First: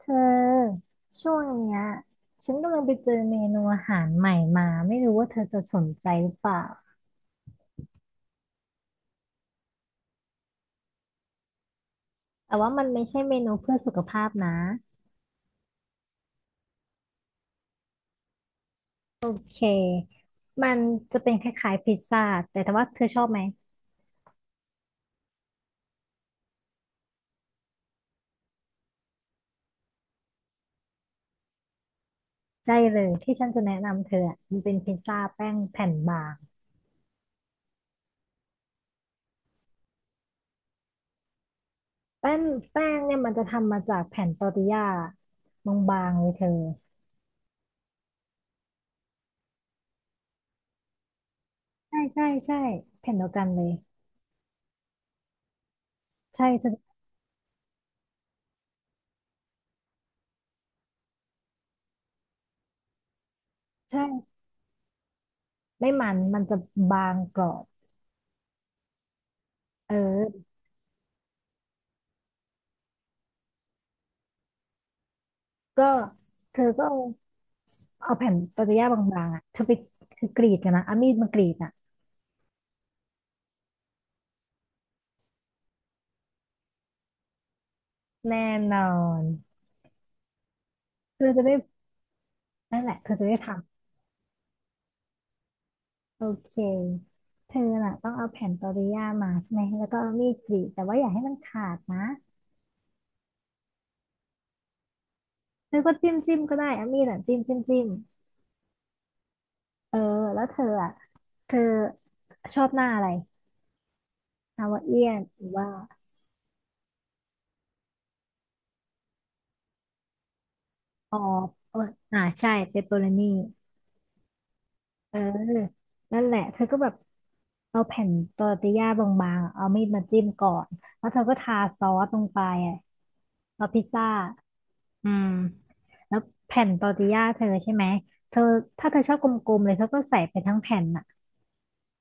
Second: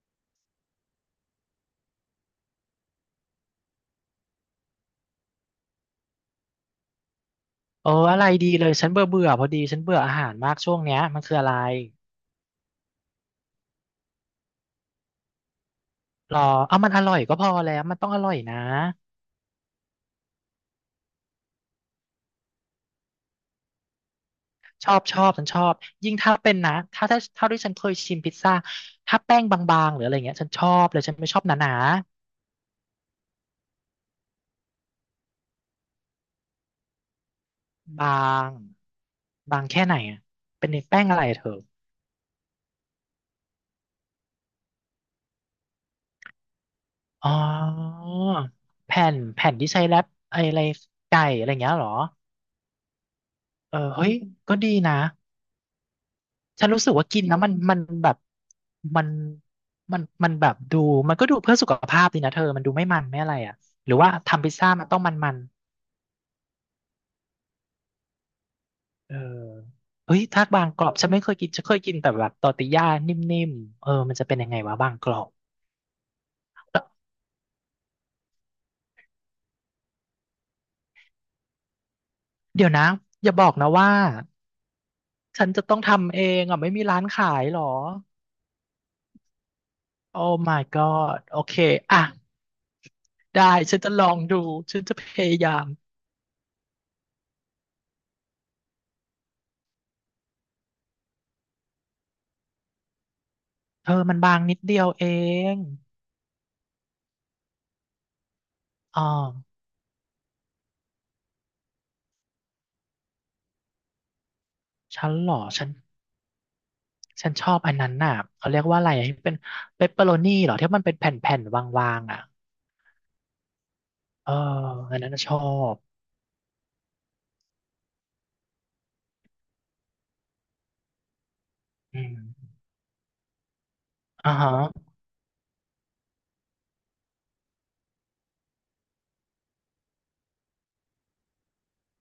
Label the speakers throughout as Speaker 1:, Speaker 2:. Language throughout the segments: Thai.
Speaker 1: เธอช่วงเนี้ยฉันกำลังไปเจอเมนูอาหารใหม่มาไม่รู้ว่าเธอจะสนใจหรือเปล่า
Speaker 2: เอออะไรดีเลยฉันเบื่อเบื่อพอดีฉันเบื่ออาหารมากช่วงเนี้ยมันคืออะไร
Speaker 1: แต่ว่ามันไม่ใช่เมนูเพื่อสุขภาพนะ
Speaker 2: รอเอามันอร่อยก็พอแล้วมันต้องอร่อยนะ
Speaker 1: โอเคมันจะเป็นคล้ายๆพิซซ่าแต่ถ้าว่าเธอชอบไหม
Speaker 2: ชอบชอบฉันชอบยิ่งถ้าเป็นนะถ้าเท่าที่ฉันเคยชิมพิซซ่าถ้าแป้งบางๆหรืออะไรเงี้ยฉันชอบเลยฉันไม่ชอบหนา
Speaker 1: ได้เลยที่ฉันจะแนะนำเธออะมันเป็นพิซซ่าแป้งแผ่นบาง
Speaker 2: ๆบางบางแค่ไหนอะเป็นแป้งอะไรอะเธอ
Speaker 1: แป้งแป้งเนี่ยมันจะทำมาจากแผ่นตอร์ติญาบางๆเลยเธอ
Speaker 2: อ๋อแผ่นแผ่นที่ใช้แรปไออะไรไก่อะไรเงี้ยเหรอ
Speaker 1: ใช่แผ่นเดียวกันเลย
Speaker 2: เออเฮ้ยก็ดีนะ
Speaker 1: ใช่เธ
Speaker 2: ฉันรู้สึ
Speaker 1: อ
Speaker 2: กว่ากินแล้วมันแบบมันมันแบบดูมันก็ดูเพื่อสุขภาพดีนะเธอมันดูไม่มันไม่อะไรอ่ะหรือว่า
Speaker 1: ใช่
Speaker 2: ทำพิซซ่ามันต้องมัน
Speaker 1: ไม่มันจะบางกรอบ
Speaker 2: เออ
Speaker 1: เ
Speaker 2: เฮ้ย
Speaker 1: ออ
Speaker 2: ทากบางกรอบฉันไม่เคยกินฉันเคยกินแต่แบบตอร์ติญ่านิ่มๆเออมันจะเป็นยังไงวะบางกรอบ
Speaker 1: ก็เธอก็
Speaker 2: เ
Speaker 1: เอาเอาแผ่นปาเปย่าบางๆอ่ะเธอไปคือกรีดกันนะเอามีดมากรีดอ่ะ
Speaker 2: ดี๋ยวนะอย่าบอกนะว่าฉันจะต้องทำเองอ่ะไม่มีร้านขายเหรอ
Speaker 1: แน่นอน
Speaker 2: โอ้ my
Speaker 1: เธ
Speaker 2: god
Speaker 1: อ
Speaker 2: โอ
Speaker 1: จะได้
Speaker 2: เคอ่ะ
Speaker 1: นั่นแหละเธอจะได้ท
Speaker 2: ได้ฉันจะลองดูฉันจะพยายาม
Speaker 1: ำโอเคเธอน่ะต้องเอาแผ่นปาเปย่ามาใช่ไหมแล้วก็เอามีดกรีดแต่ว่าอย่าให้มันขาดนะ
Speaker 2: เธอมันบางนิดเดียวเอง
Speaker 1: เธอก็จิ้มก็ได้เอามีดอ่ะจิ้ม
Speaker 2: อ๋อ
Speaker 1: เออแล้วเธออ่ะเธอชอบหน้าอะไรฮาวาเอี
Speaker 2: ฉั
Speaker 1: ย
Speaker 2: น
Speaker 1: น
Speaker 2: เหร
Speaker 1: ห
Speaker 2: อ
Speaker 1: รือ
Speaker 2: ฉั
Speaker 1: ว่า
Speaker 2: น ฉันชอบอันนั้นน่ะเขาเรียกว่าอะไรอ่ะที่เป็นเปปเปอโรนี่เหรอที่มันเป็นแผ
Speaker 1: ออ
Speaker 2: ่นๆ
Speaker 1: เออ
Speaker 2: วางๆ
Speaker 1: อ่า
Speaker 2: อ่ะ
Speaker 1: ใช่เปปเปอโรนี่
Speaker 2: เอออันนั้น
Speaker 1: เออ
Speaker 2: น่ะชอบ
Speaker 1: นั่นแหละเธอก็แบบเอาแผ่นตอร์ติญญาบางๆอะเอามีดมาจิ้มก่อนแล้วเธอก็ทาซอ
Speaker 2: อื
Speaker 1: ส
Speaker 2: ม
Speaker 1: ลงไปอ่ะเอาพิซซ่า
Speaker 2: อ่าฮะ
Speaker 1: อืมแล้วแผ่นตอร์ติญญาเธอใช่ไหมเธอถ้าเธอชอบกลมๆเลยเธอก็ใส่ไปทั้งแผ่นน่ะ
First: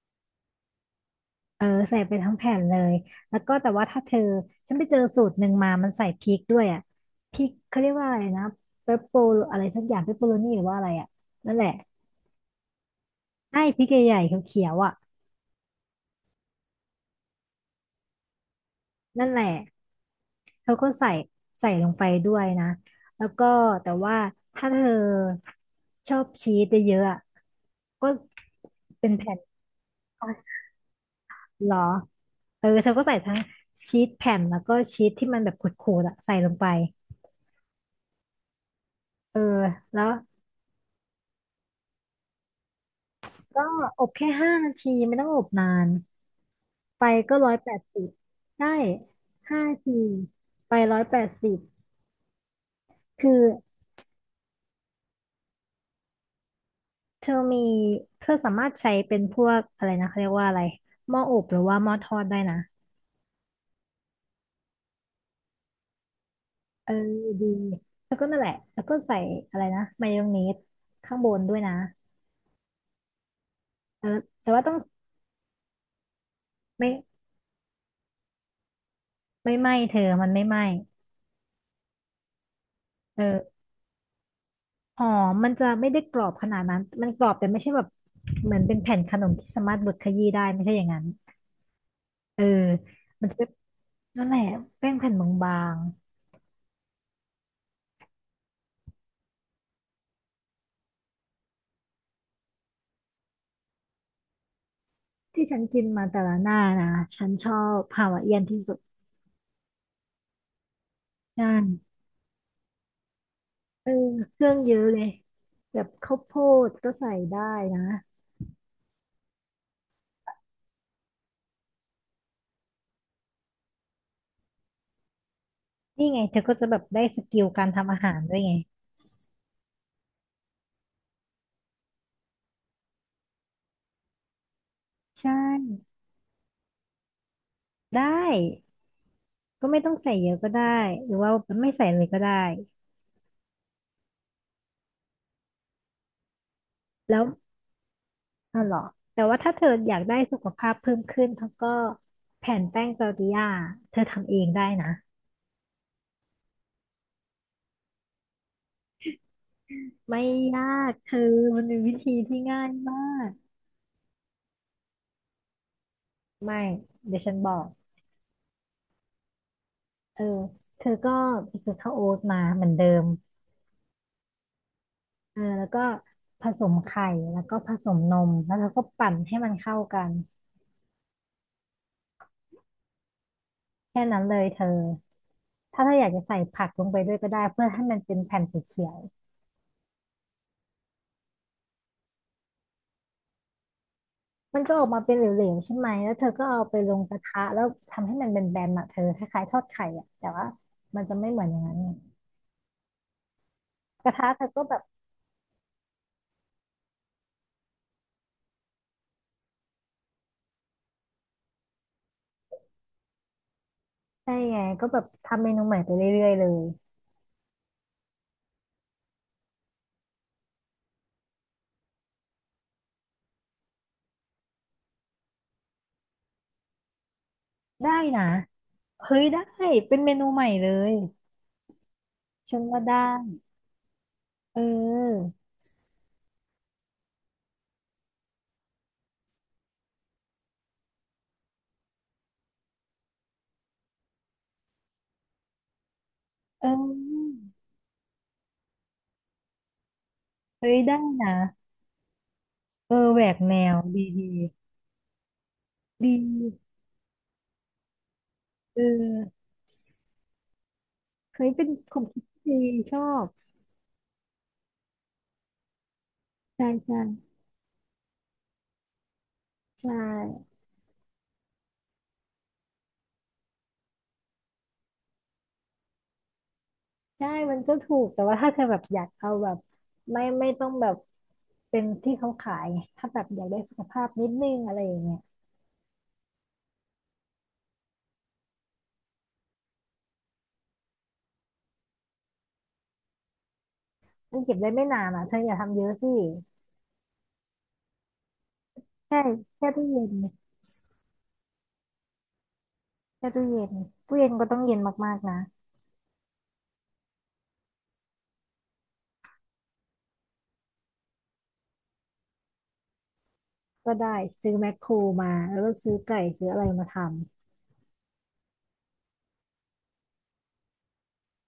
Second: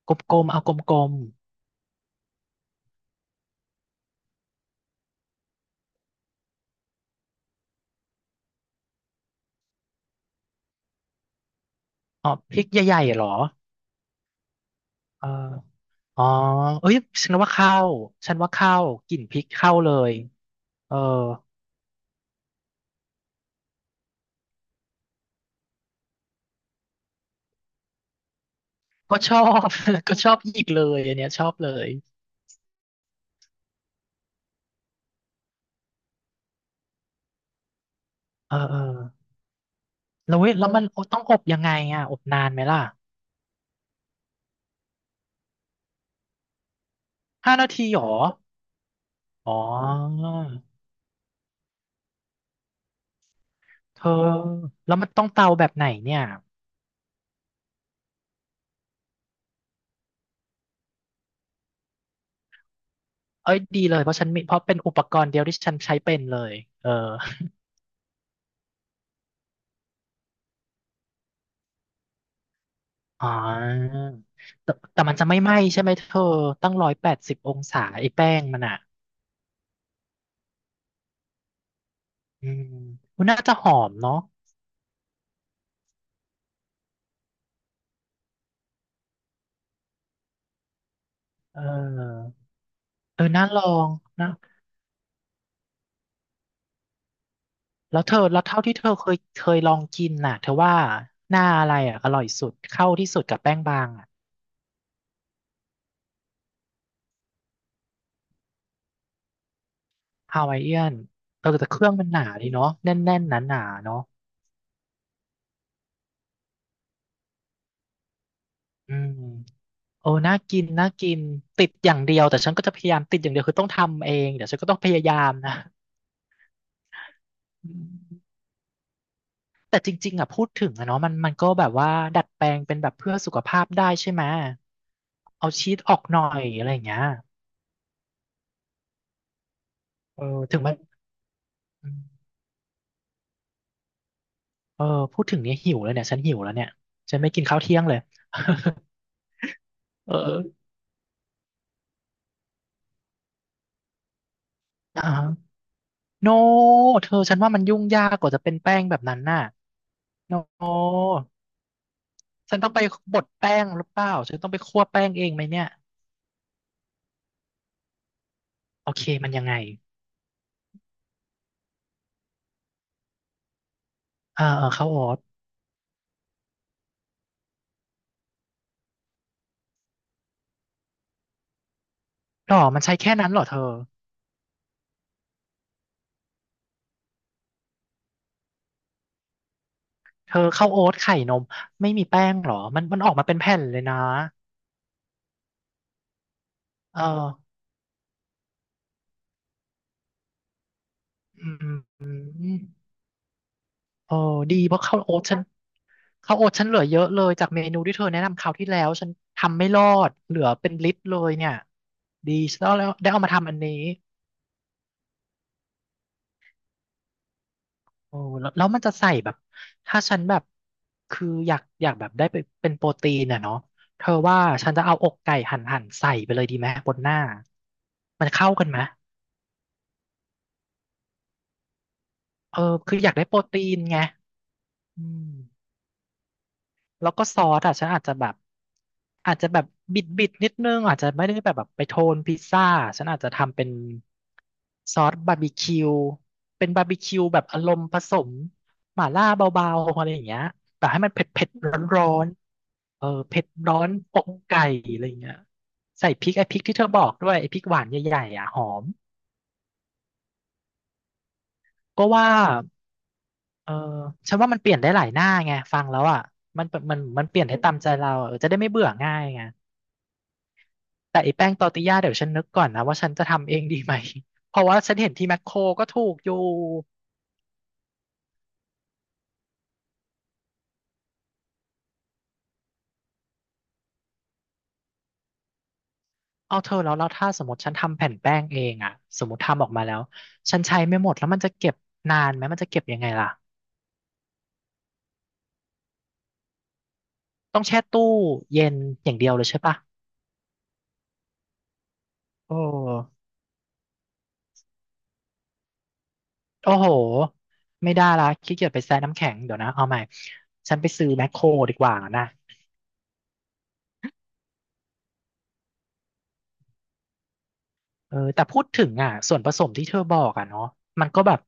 Speaker 2: กลมๆเอากลม
Speaker 1: เออใส่ไปทั้งแผ่นเลยแล้วก็แต่ว่าถ้าเธอฉันไปเจอสูตรหนึ่งมามันใส่พริกด้วยอ่ะพริกเขาเรียกว่าอะไรนะเปปโปอะไรสักอย่างเปปโปโรนี่หรือว่าอะไรอ่ะนั่นแหละ
Speaker 2: ๆอ๋อพริกใหญ่ๆเหรอ
Speaker 1: ใอ้พริกใหญ่ๆเขียวๆอ่ะ
Speaker 2: เอออ๋อเอ้ยฉันว่าเข้าฉันว่าเข้ากลิ่น
Speaker 1: นั่น
Speaker 2: พ
Speaker 1: แห
Speaker 2: ริ
Speaker 1: ละ
Speaker 2: กเข้าเลย
Speaker 1: เขาก็
Speaker 2: เออ
Speaker 1: ใส่ใส่ลงไปด้วยนะแล้วก็แต่ว่าถ้าเธอชอบชีสเยอะๆอะก็เป็น
Speaker 2: ก็ช
Speaker 1: แผ่น
Speaker 2: อบ ก็
Speaker 1: อ๋
Speaker 2: ช
Speaker 1: อ
Speaker 2: อบอีกเลยอันเนี้ยชอบ
Speaker 1: เห
Speaker 2: เล
Speaker 1: รอ
Speaker 2: ย
Speaker 1: เออเธอก็ใส่ทั้งชีสแผ่นแล้วก็ชีสที่มันแบบขูดๆอะใส่ลงไป
Speaker 2: เออเออ
Speaker 1: เออแล้ว
Speaker 2: แล้วมันต้องอบยังไงอ่ะอบนานไหมล่ะ
Speaker 1: ก็อบแค่ห้านาทีไม่ต้องอบนานไฟก็ร้อ
Speaker 2: ห้า
Speaker 1: ย
Speaker 2: นา
Speaker 1: แปด
Speaker 2: ทีเหร
Speaker 1: สิบ
Speaker 2: อ
Speaker 1: ได้
Speaker 2: อ๋อ
Speaker 1: ห้านาทีไปร้อยแปดสิบคือ
Speaker 2: เธอแล้วมันต้องเตาแบบไหนเนี่ย
Speaker 1: เธอมีเธอสามารถใช้เป็นพวกอะไรนะเขาเรียกว่าอะไรหม้ออบหรือว่าหม้อทอดได้นะ
Speaker 2: เอ้ยดีเลยเพราะฉันมีเพราะเป็นอุปกรณ์เดียวที่ฉันใช้เป็นเลยเอ
Speaker 1: เอ
Speaker 2: อ
Speaker 1: อดีแล้วก็นั่นแหละแล้วก็ใส่อะไรนะมายองเนสข้างบนด้วยนะ
Speaker 2: อ๋อ
Speaker 1: เออแต่ว่าต้
Speaker 2: แต่
Speaker 1: อง
Speaker 2: แต่มันจะไม่ไหม้ใช่ไหมเธอตั้ง
Speaker 1: ไม่
Speaker 2: 180 องศาไอ้แป้งมันอ่ะ
Speaker 1: ไม่ไหม้เธอมันไม่ไหม้
Speaker 2: อืม
Speaker 1: เอ
Speaker 2: มันน่าจะ
Speaker 1: อ
Speaker 2: หอมเนาะ
Speaker 1: หอมมันจะไม่ได้กรอบขนาดนั้นมันกรอบแต่ไม่ใช่แบบเหมือนเป็นแผ่นขนมที่สามารถบดขยี้ได้ไม่ใช่อย่างนั้น
Speaker 2: เออ
Speaker 1: เออ
Speaker 2: เออ
Speaker 1: มันจะ
Speaker 2: น่า
Speaker 1: เป็น
Speaker 2: ลอง
Speaker 1: นั่
Speaker 2: นะ
Speaker 1: นแหละแป้งแผ่นบาง
Speaker 2: แล้วเท่าที่เธอเคยลองกินน่ะเธอว่าหน้าอะไรอ่ะอร่อยสุดเข้าที่สุดกับแป้งบางอ่ะ
Speaker 1: ๆที่ฉันกินมาแต่ละหน้านะฉันชอบฮาวายเอียนที่สุด
Speaker 2: ฮาวายเอียนเออแต่เค
Speaker 1: ใช่
Speaker 2: รื่องมันหนาดีเนาะแน่นๆหนาๆ
Speaker 1: เออ
Speaker 2: เนาะ
Speaker 1: เครื่องเยอะเลยแบบข้าวโพดก็ใส่ได้นะ
Speaker 2: อืม โอ้น่ากิน น่ากิน ติดอย่างเดียวแต่ฉันก็จะพยายามติดอย่างเดียวคือต้องทำเองเดี๋ยวฉันก็ต้องพยายามนะ
Speaker 1: นี่ไงเธอก็จะแบบได้สกิลการ
Speaker 2: อื
Speaker 1: ทำอาหารด้ว
Speaker 2: ม
Speaker 1: ยไง
Speaker 2: แต่จริงๆอ่ะพูดถึงอะเนาะมันมันก็แบบว่าดัดแปลงเป็นแบบเพื่อสุขภาพได้ใช่ไหม
Speaker 1: ใช่
Speaker 2: เอาชีสออกหน่อยอะไรอย่างเงี้ย
Speaker 1: ได้ก็ไม่ต้องใส่
Speaker 2: เออ
Speaker 1: เยอะก็
Speaker 2: ถึง
Speaker 1: ได้
Speaker 2: มัน
Speaker 1: หรือว่าไม่ใส่
Speaker 2: อื
Speaker 1: เลยก็
Speaker 2: ม
Speaker 1: ได้
Speaker 2: เออพูดถึงเนี้ยหิวเลยเนี่ยฉันหิวแล้วเนี่ยฉั
Speaker 1: แล้
Speaker 2: น
Speaker 1: ว
Speaker 2: ไม่กินข้าวเที่ยงเลย
Speaker 1: อ๋อเหรอแต่ว่าถ้าเธออยาก ได้สุ
Speaker 2: เออ
Speaker 1: ขภาพเพิ่มขึ้นเธอก็แผ่นแป้งซาลตดิย่าเธอทำเองได้นะ
Speaker 2: อ่าโนเธอฉันว่ามันยุ่งยากกว่าจะเป็นแป้งแบบนั้นน่ะ
Speaker 1: ไม่
Speaker 2: โน
Speaker 1: ยากเธอมันเป็นวิธีที่
Speaker 2: ฉัน
Speaker 1: ง่า
Speaker 2: ต้
Speaker 1: ย
Speaker 2: องไป
Speaker 1: มา
Speaker 2: บด
Speaker 1: ก
Speaker 2: แป้งหรือเปล่าฉันต้องไปคั่วแป้งเองไหมเนี่ย
Speaker 1: ไม่เดี๋ยวฉันบอก
Speaker 2: โอเคมันยังไง
Speaker 1: เออเธอก็ไปซื้อข้าวโอ๊ตมาเหมือนเดิม
Speaker 2: เออเออข้าวโอ๊ต
Speaker 1: เออแล้วก็ผสมไข่แล้วก็ผสมนมแล้วเธอก็ปั่นให้มันเข้ากัน
Speaker 2: หรอมันใช้แค่นั้นเหรอเธอ
Speaker 1: แค่นั้นเลยเธอ ถ้าเธออยากจะใส่ผักลงไปด้วยก็ได้เพื่อให้มันเป็นแผ่นสีเขียว
Speaker 2: เธอข้าวโอ๊ตไข่นมไม่มีแป้งเหรอมันออกมาเป็นแผ่นเลยนะ
Speaker 1: มันก็ออกมาเป็นเหลวๆใช่ไหม แล้วเธอก็เอาไปล
Speaker 2: เอ
Speaker 1: ง
Speaker 2: อ
Speaker 1: กระทะแล้วทำให้มันเป็นแบนๆอ่ะเธอคล้ายๆทอดไข่อ่ะแต่ว่ามันจะไม่เหมือน
Speaker 2: อื
Speaker 1: อย่างนั้
Speaker 2: ม
Speaker 1: นไง
Speaker 2: อืม
Speaker 1: กระ
Speaker 2: โอ้
Speaker 1: ทะเธอ
Speaker 2: ดี
Speaker 1: ก็
Speaker 2: เพ
Speaker 1: แบบ
Speaker 2: ราะข้าวโอ๊ตฉันข้าวโอ๊ตฉันเหลือเยอะเลยจากเมนูที่เธอแนะนำคราวที่แล้วฉันทำไม่รอดเหลือเป็นลิตรเลยเนี่ยดีฉันแล้วได้เอามาทำอันนี้
Speaker 1: ได้ไงก็แบบทำเมนูใหม่ไปเรื่อยๆเลย
Speaker 2: โอ้แล้วมันจะใส่แบบถ้าฉันแบบคืออยากแบบได้ไปเป็นโปรตีนอะเนาะเธอว่าฉันจะเอาอกไก่หั่นหั่นใส่ไปเลยดีไหมบนหน้า
Speaker 1: ได้นะ
Speaker 2: มันเข้ากันไหม
Speaker 1: เฮ้ยได้เป็นเมนูใหม่เลย
Speaker 2: เอ
Speaker 1: ฉั
Speaker 2: อ
Speaker 1: นว่า
Speaker 2: คื
Speaker 1: ได้
Speaker 2: ออยากได้โปรตีนไง
Speaker 1: เ
Speaker 2: อื
Speaker 1: ออ
Speaker 2: ม แล้วก็ซอสอ่ะฉันอาจจะแบบอาจจะแบบบิดบิดนิดนึงอาจจะไม่ได้แบบไปโทนพิซซ่าฉันอาจจะทำเป็นซอสบาร์บีคิว
Speaker 1: เอ
Speaker 2: เป็นบาร์บีคิว
Speaker 1: อ
Speaker 2: แบบอารมณ์ผสมหม่าล่าเบาๆอะไรอย่างเงี้ย
Speaker 1: เฮ้ย
Speaker 2: แต่
Speaker 1: ได้
Speaker 2: ให้มันเผ็ด
Speaker 1: นะ
Speaker 2: เผ็ดร้อน
Speaker 1: เออ
Speaker 2: ๆเออ
Speaker 1: แหวก
Speaker 2: เผ็ด
Speaker 1: แน
Speaker 2: ร้
Speaker 1: ว
Speaker 2: อน
Speaker 1: ดี
Speaker 2: อ
Speaker 1: ดี
Speaker 2: กไก่อะไรอย่างเงี้ย
Speaker 1: ด
Speaker 2: ใส่พริกไอ้พริก
Speaker 1: ี
Speaker 2: ที่เธอบอกด้วยไอ้พริกหวานใหญ่ๆอ่ะหอ
Speaker 1: เอ
Speaker 2: ม
Speaker 1: อเฮ้ยเป็นควา
Speaker 2: ก็
Speaker 1: มคิด
Speaker 2: ว่า
Speaker 1: ที่ดีชอบ
Speaker 2: เออฉันว่ามันเปลี่ยนได้หลายหน้าไงฟังแล้วอ่ะมั
Speaker 1: ใช่
Speaker 2: นมั
Speaker 1: ใช่
Speaker 2: นมันเปลี่ยนได้ตามใจเราเออจะได้ไม่เบื่อง่ายไง
Speaker 1: ใช่
Speaker 2: แต่ไอ้แป้งตอร์ติญญาเดี๋ยวฉันนึกก่อนนะว่าฉันจะทำเองดีไหม เพราะว่าฉันเห็นที่แมคโครก็ถูกอยู่
Speaker 1: ใช่มันก็ถูกแต่ว่าถ้าเธอแบบอยากเอาแบบไม่ต้องแบบเป็นที่เขาขายไงถ้าแบบอยากได้สุขภาพนิดนึงอะไรอย่างเงี้ย
Speaker 2: เอาเธอแล้วถ้าสมมติฉันทำแผ่นแป้งเองอะสมมติทำออกมาแล้วฉันใช้ไม่หมดแล้วมันจะเก็บนานไหมมันจะเก็บยังไงล่ะ
Speaker 1: มันเก็บได้ไม่นานอ่ะเธออย่าทำเยอะสิ
Speaker 2: ต้องแช่ตู้เย็นอย่า
Speaker 1: ใช่
Speaker 2: งเดียวเลยใช่
Speaker 1: แค่
Speaker 2: ปะ
Speaker 1: ตู้เย็น
Speaker 2: โอ้
Speaker 1: แค่ตู้เย็นตู้เย็นก็ต้องเย็นมากๆนะ
Speaker 2: โอ้โหไม่ได้ละขี้เกียจไปแช่น้ำแข็งเดี๋ยวนะเอาใหม่ฉันไปซื้อแมคโครดีกว่านะ
Speaker 1: ก็ได้ซื้อแมคโครมาแล้วก็ซื้อไก่ซื้ออะไรมาทำ
Speaker 2: เออแต่พูดถึงอ่ะส่วนผสมที่เธอบอกอ่ะเนาะมันก็แบบ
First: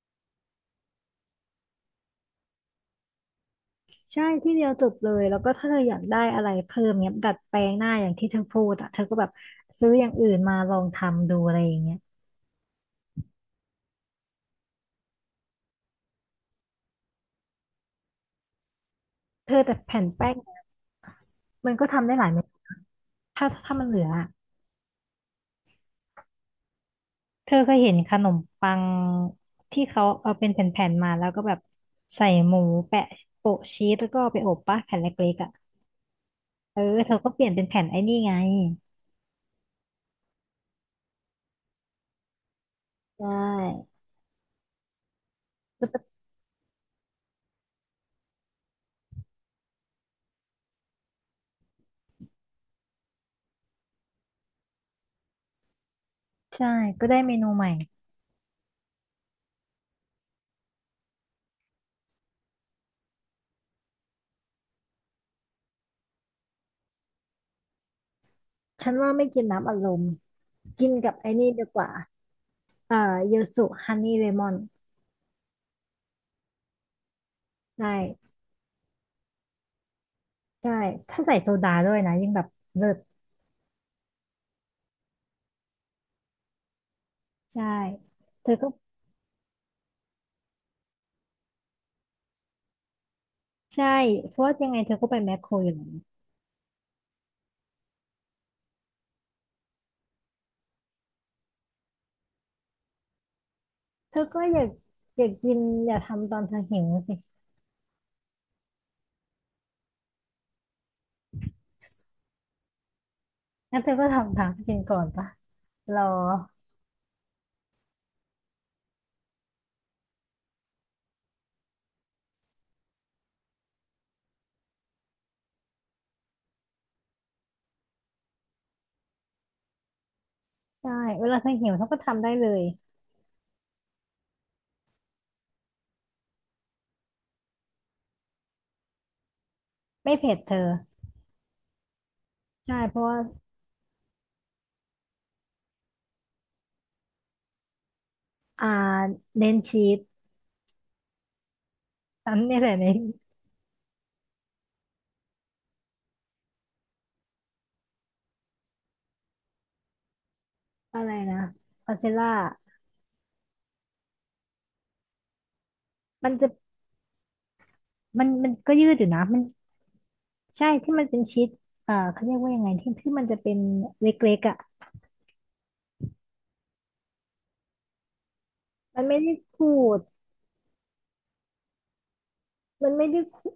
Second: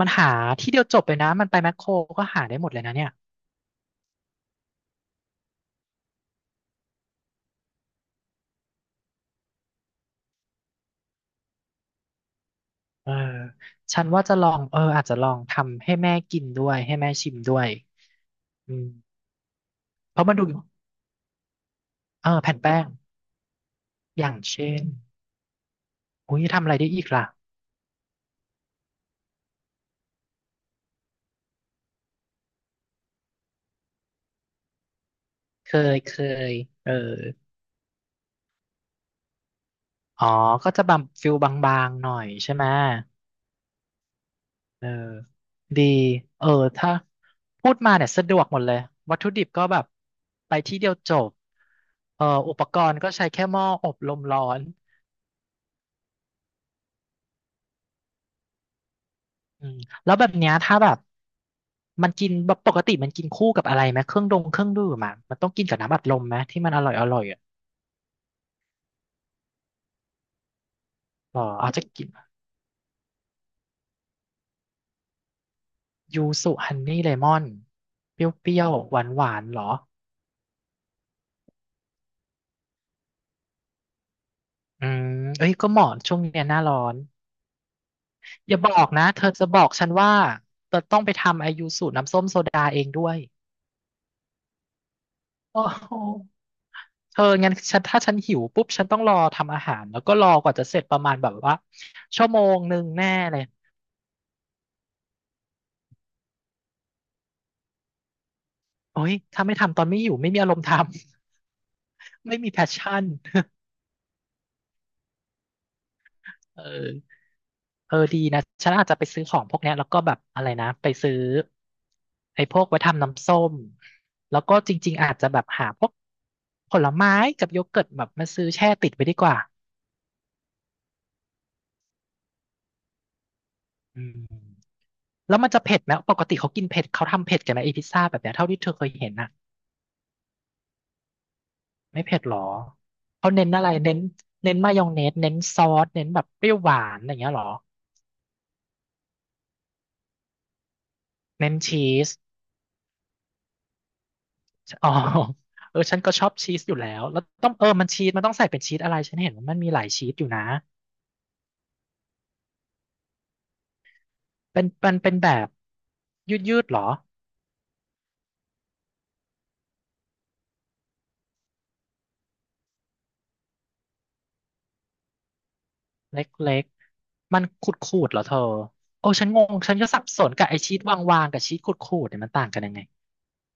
Speaker 2: มันหาที่เดียวจบเลยนะมันไปแมคโครก็หาได้หมดเลยนะเนี่ย
Speaker 1: ใช่ที่เดียวจบเลยแล้วก็ถ้าเธออยากได้อะไรเพิ่มเนี้ยดัดแปลงหน้าอย่างที่เธอพูดอ่ะเธอก็แบบซื้ออย่างอื่นมาลองทำดูอะไรอย่างเงี้ย
Speaker 2: เออฉันว่าจะลองอาจจะลองทำให้แม่กินด้วยให้แม่ชิมด้วยอืม
Speaker 1: เธอแต่แผ่น
Speaker 2: เพราะ
Speaker 1: แป้
Speaker 2: มัน
Speaker 1: ง
Speaker 2: ดู
Speaker 1: มันก็ทำได้หลายเมนู
Speaker 2: แผ่นแป้ง
Speaker 1: ถ้ามันเหลือ
Speaker 2: อ
Speaker 1: อะ
Speaker 2: ย่างเช่นอุ้ยทำอะไรได้อีกล่ะ
Speaker 1: เธอเคยเห็นขนมปังที่เขาเอาเป็นแผ่นๆมาแล้วก็แบบใส่หมูแปะโปะชีสแล้วก็เอาไปอบปะแผ่นเล็กๆอ่ะ
Speaker 2: เคเคย
Speaker 1: เออ
Speaker 2: เออ
Speaker 1: เธอก็เปลี่ยนเป็นแผ่นไอ้นี่ไง
Speaker 2: อ๋อก็จะบางฟิลบางๆหน่อยใช่ไหม
Speaker 1: ใช่
Speaker 2: เออดี
Speaker 1: ก็จะ
Speaker 2: เออถ้าพูดมาเนี่ยสะดวกหมดเลยวัตถุดิบก็แบบไปที่เดียวจบอุปกรณ์ก็ใช้แค่หม้ออบลมร้อน
Speaker 1: ใช่ก็ได้เมนูใหม่
Speaker 2: อืมแล้วแบบเนี้ยถ้าแบบมันกินแบบปกติมันกินคู่กับอะไรไหมเครื่องดองเครื่องดื่มอะมันต้องกินกับน้ำอัดลมไหมที่มันอร่อยอ่ะ
Speaker 1: ฉันว่าไม่กินน้ำอัดลมกินกับไอ้
Speaker 2: อ๋อ
Speaker 1: นี่ดี
Speaker 2: เอา
Speaker 1: ก
Speaker 2: จะ
Speaker 1: ว่า
Speaker 2: กิน
Speaker 1: เอ่อเยลสุฮันนี่เลมอน
Speaker 2: ยูสุฮันนี่เลมอน
Speaker 1: ได้
Speaker 2: เปรี้ยวๆหวานหวานเหรอ
Speaker 1: ใช่ถ้าใส่โซดาด้วยนะยิ่งแบบเลิศ
Speaker 2: อืมเอ้ยก็เหมาะช่วงเนี้ยหน้าร้อน
Speaker 1: ใช่ เธ
Speaker 2: อ
Speaker 1: อ
Speaker 2: ย่า
Speaker 1: ก็
Speaker 2: บอกนะเธอจะบอกฉันว่าเธอต้องไปทำไอยูสุน้ำส้มโซดาเองด้วย
Speaker 1: ใช่เพราะว่ายังไงเธอก็ไปแมคโคร
Speaker 2: โอ้
Speaker 1: อยู่แล้
Speaker 2: โห
Speaker 1: ว
Speaker 2: เธองั้นฉันถ้าฉันหิวปุ๊บฉันต้องรอทำอาหารแล้วก็รอกว่าจะเสร็จประมาณแบบว่าชั่วโมงหนึ่งแน่เลย
Speaker 1: เธอก็อยากอยากกินอย่าทำตอนเธอหิวสิ
Speaker 2: โอ้ยถ้าไม่ทำตอนไม่อยู่ไม่มีอารมณ์ทำ ไม่มีแพชชั่น
Speaker 1: งั้นเธอก็ทำตามกินก่อนปะรอ
Speaker 2: เออดีนะฉันอาจจะไปซื้อของพวกเนี้ยแล้วก็แบบอะไรนะไปซื้อไอ้พวกไว้ทำน้ำส้มแล้วก็จริงๆอาจจะแบบหาพวกผลไม้กับโยเกิร์ตแบบมาซื้อแช่ติดไว้ดีกว่า
Speaker 1: ใช่เวลาเธอหิวเธอก็ทำได้เลย
Speaker 2: อืมแล้วมันจะเผ็ดไหมปกติเขากินเผ็ดเขาทำเผ็ดกันไหมไอพิซซ่าแบบเนี้ยเท่าที่เธอเคยเห็นน่ะ
Speaker 1: ไม่เผ็ดเธอ
Speaker 2: ไม่เผ็ดหรอ
Speaker 1: ใช่เพราะว่า
Speaker 2: เขาเน้นอะไรเน้นเน้นมายองเนสเน้นซอสเน้นแบบเปรี้ยวหวานอะไรอย่างเงี้ยหรอ
Speaker 1: อ่าเน้นชีส
Speaker 2: เน้นชีส
Speaker 1: อันนี้แหละเน้น
Speaker 2: อ๋อฉันก็ชอบชีสอยู่แล้วแล้วต้องมันชีสมันต้องใส่เป็นชีสอะไรฉันเห็นว่ามันมีหลายชีสอยู่นะ
Speaker 1: อะไรนะพาเซล่า
Speaker 2: เป็นแบบ
Speaker 1: มัน
Speaker 2: ยืด
Speaker 1: จะ
Speaker 2: ยืดหรอ
Speaker 1: มันก็ยืดอยู่นะมันใช่ที่มันเป็นชีสเขาเรียกว่ายังไงที่มันจะเป็นเล็กๆอ่ะ
Speaker 2: เล็กๆมันขูดเหรอเธอ
Speaker 1: มัน
Speaker 2: โอ้
Speaker 1: ไม่
Speaker 2: ฉัน
Speaker 1: ได้
Speaker 2: งง
Speaker 1: ขู
Speaker 2: ฉันก็สั
Speaker 1: ด
Speaker 2: บสนกับไอชีสวางๆกับชีสขูดเนี่ยมันต่างกันยังไง
Speaker 1: มันไม่ได้ขูด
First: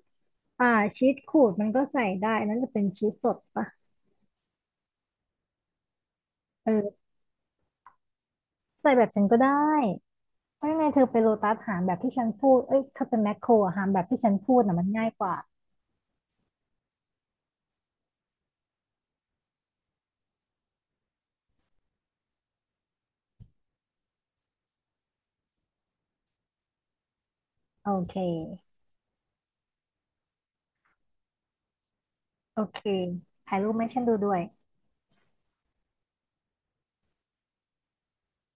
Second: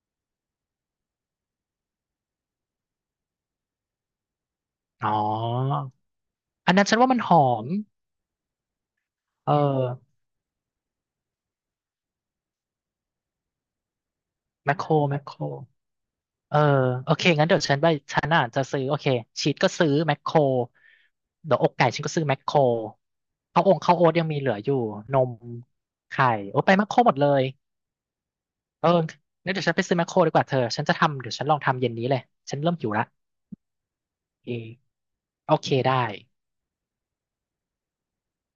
Speaker 1: อ่าชีสขูดมันก็ใส่ได้อันนั่นจะเป็นชีสสดปะ
Speaker 2: อ๋ออันนั้นฉั
Speaker 1: เออ
Speaker 2: นว่ามันหอม
Speaker 1: ใส่แบบฉันก็ได
Speaker 2: เออ
Speaker 1: ้ ไม่เธอไปโลตัสหารแบบที่ฉันพูดเอ้ยเธอเป็นแมคโครหารแบบที่ฉันพูด
Speaker 2: แม
Speaker 1: น่ะ
Speaker 2: คโค
Speaker 1: มัน
Speaker 2: ร
Speaker 1: ง่าย
Speaker 2: แม
Speaker 1: ก
Speaker 2: คโค
Speaker 1: ว่า
Speaker 2: ร เออโอเคงั้นเดี๋ยวฉันไปฉันอ่ะจะซื้อโอเคชีสก็ซื้อแมคโครเดี๋ยวอกไก่ฉันก็ซื้อแมคโครข้าวองข้าวโอ๊ตยังมีเหลืออยู่นมไข่โอ้ไปแมคโครหมดเลย
Speaker 1: โอเค
Speaker 2: เอองั้นเดี๋ยวฉันไปซื้อแมคโครดีกว่าเธอฉันจะทำเดี๋ยวฉันลองทำเย็นนี้เลยฉั
Speaker 1: โอ
Speaker 2: นเริ่ม
Speaker 1: เค
Speaker 2: หิวละ
Speaker 1: ถ่ายรูปให้ฉันดูด้วย
Speaker 2: เออโอเคได้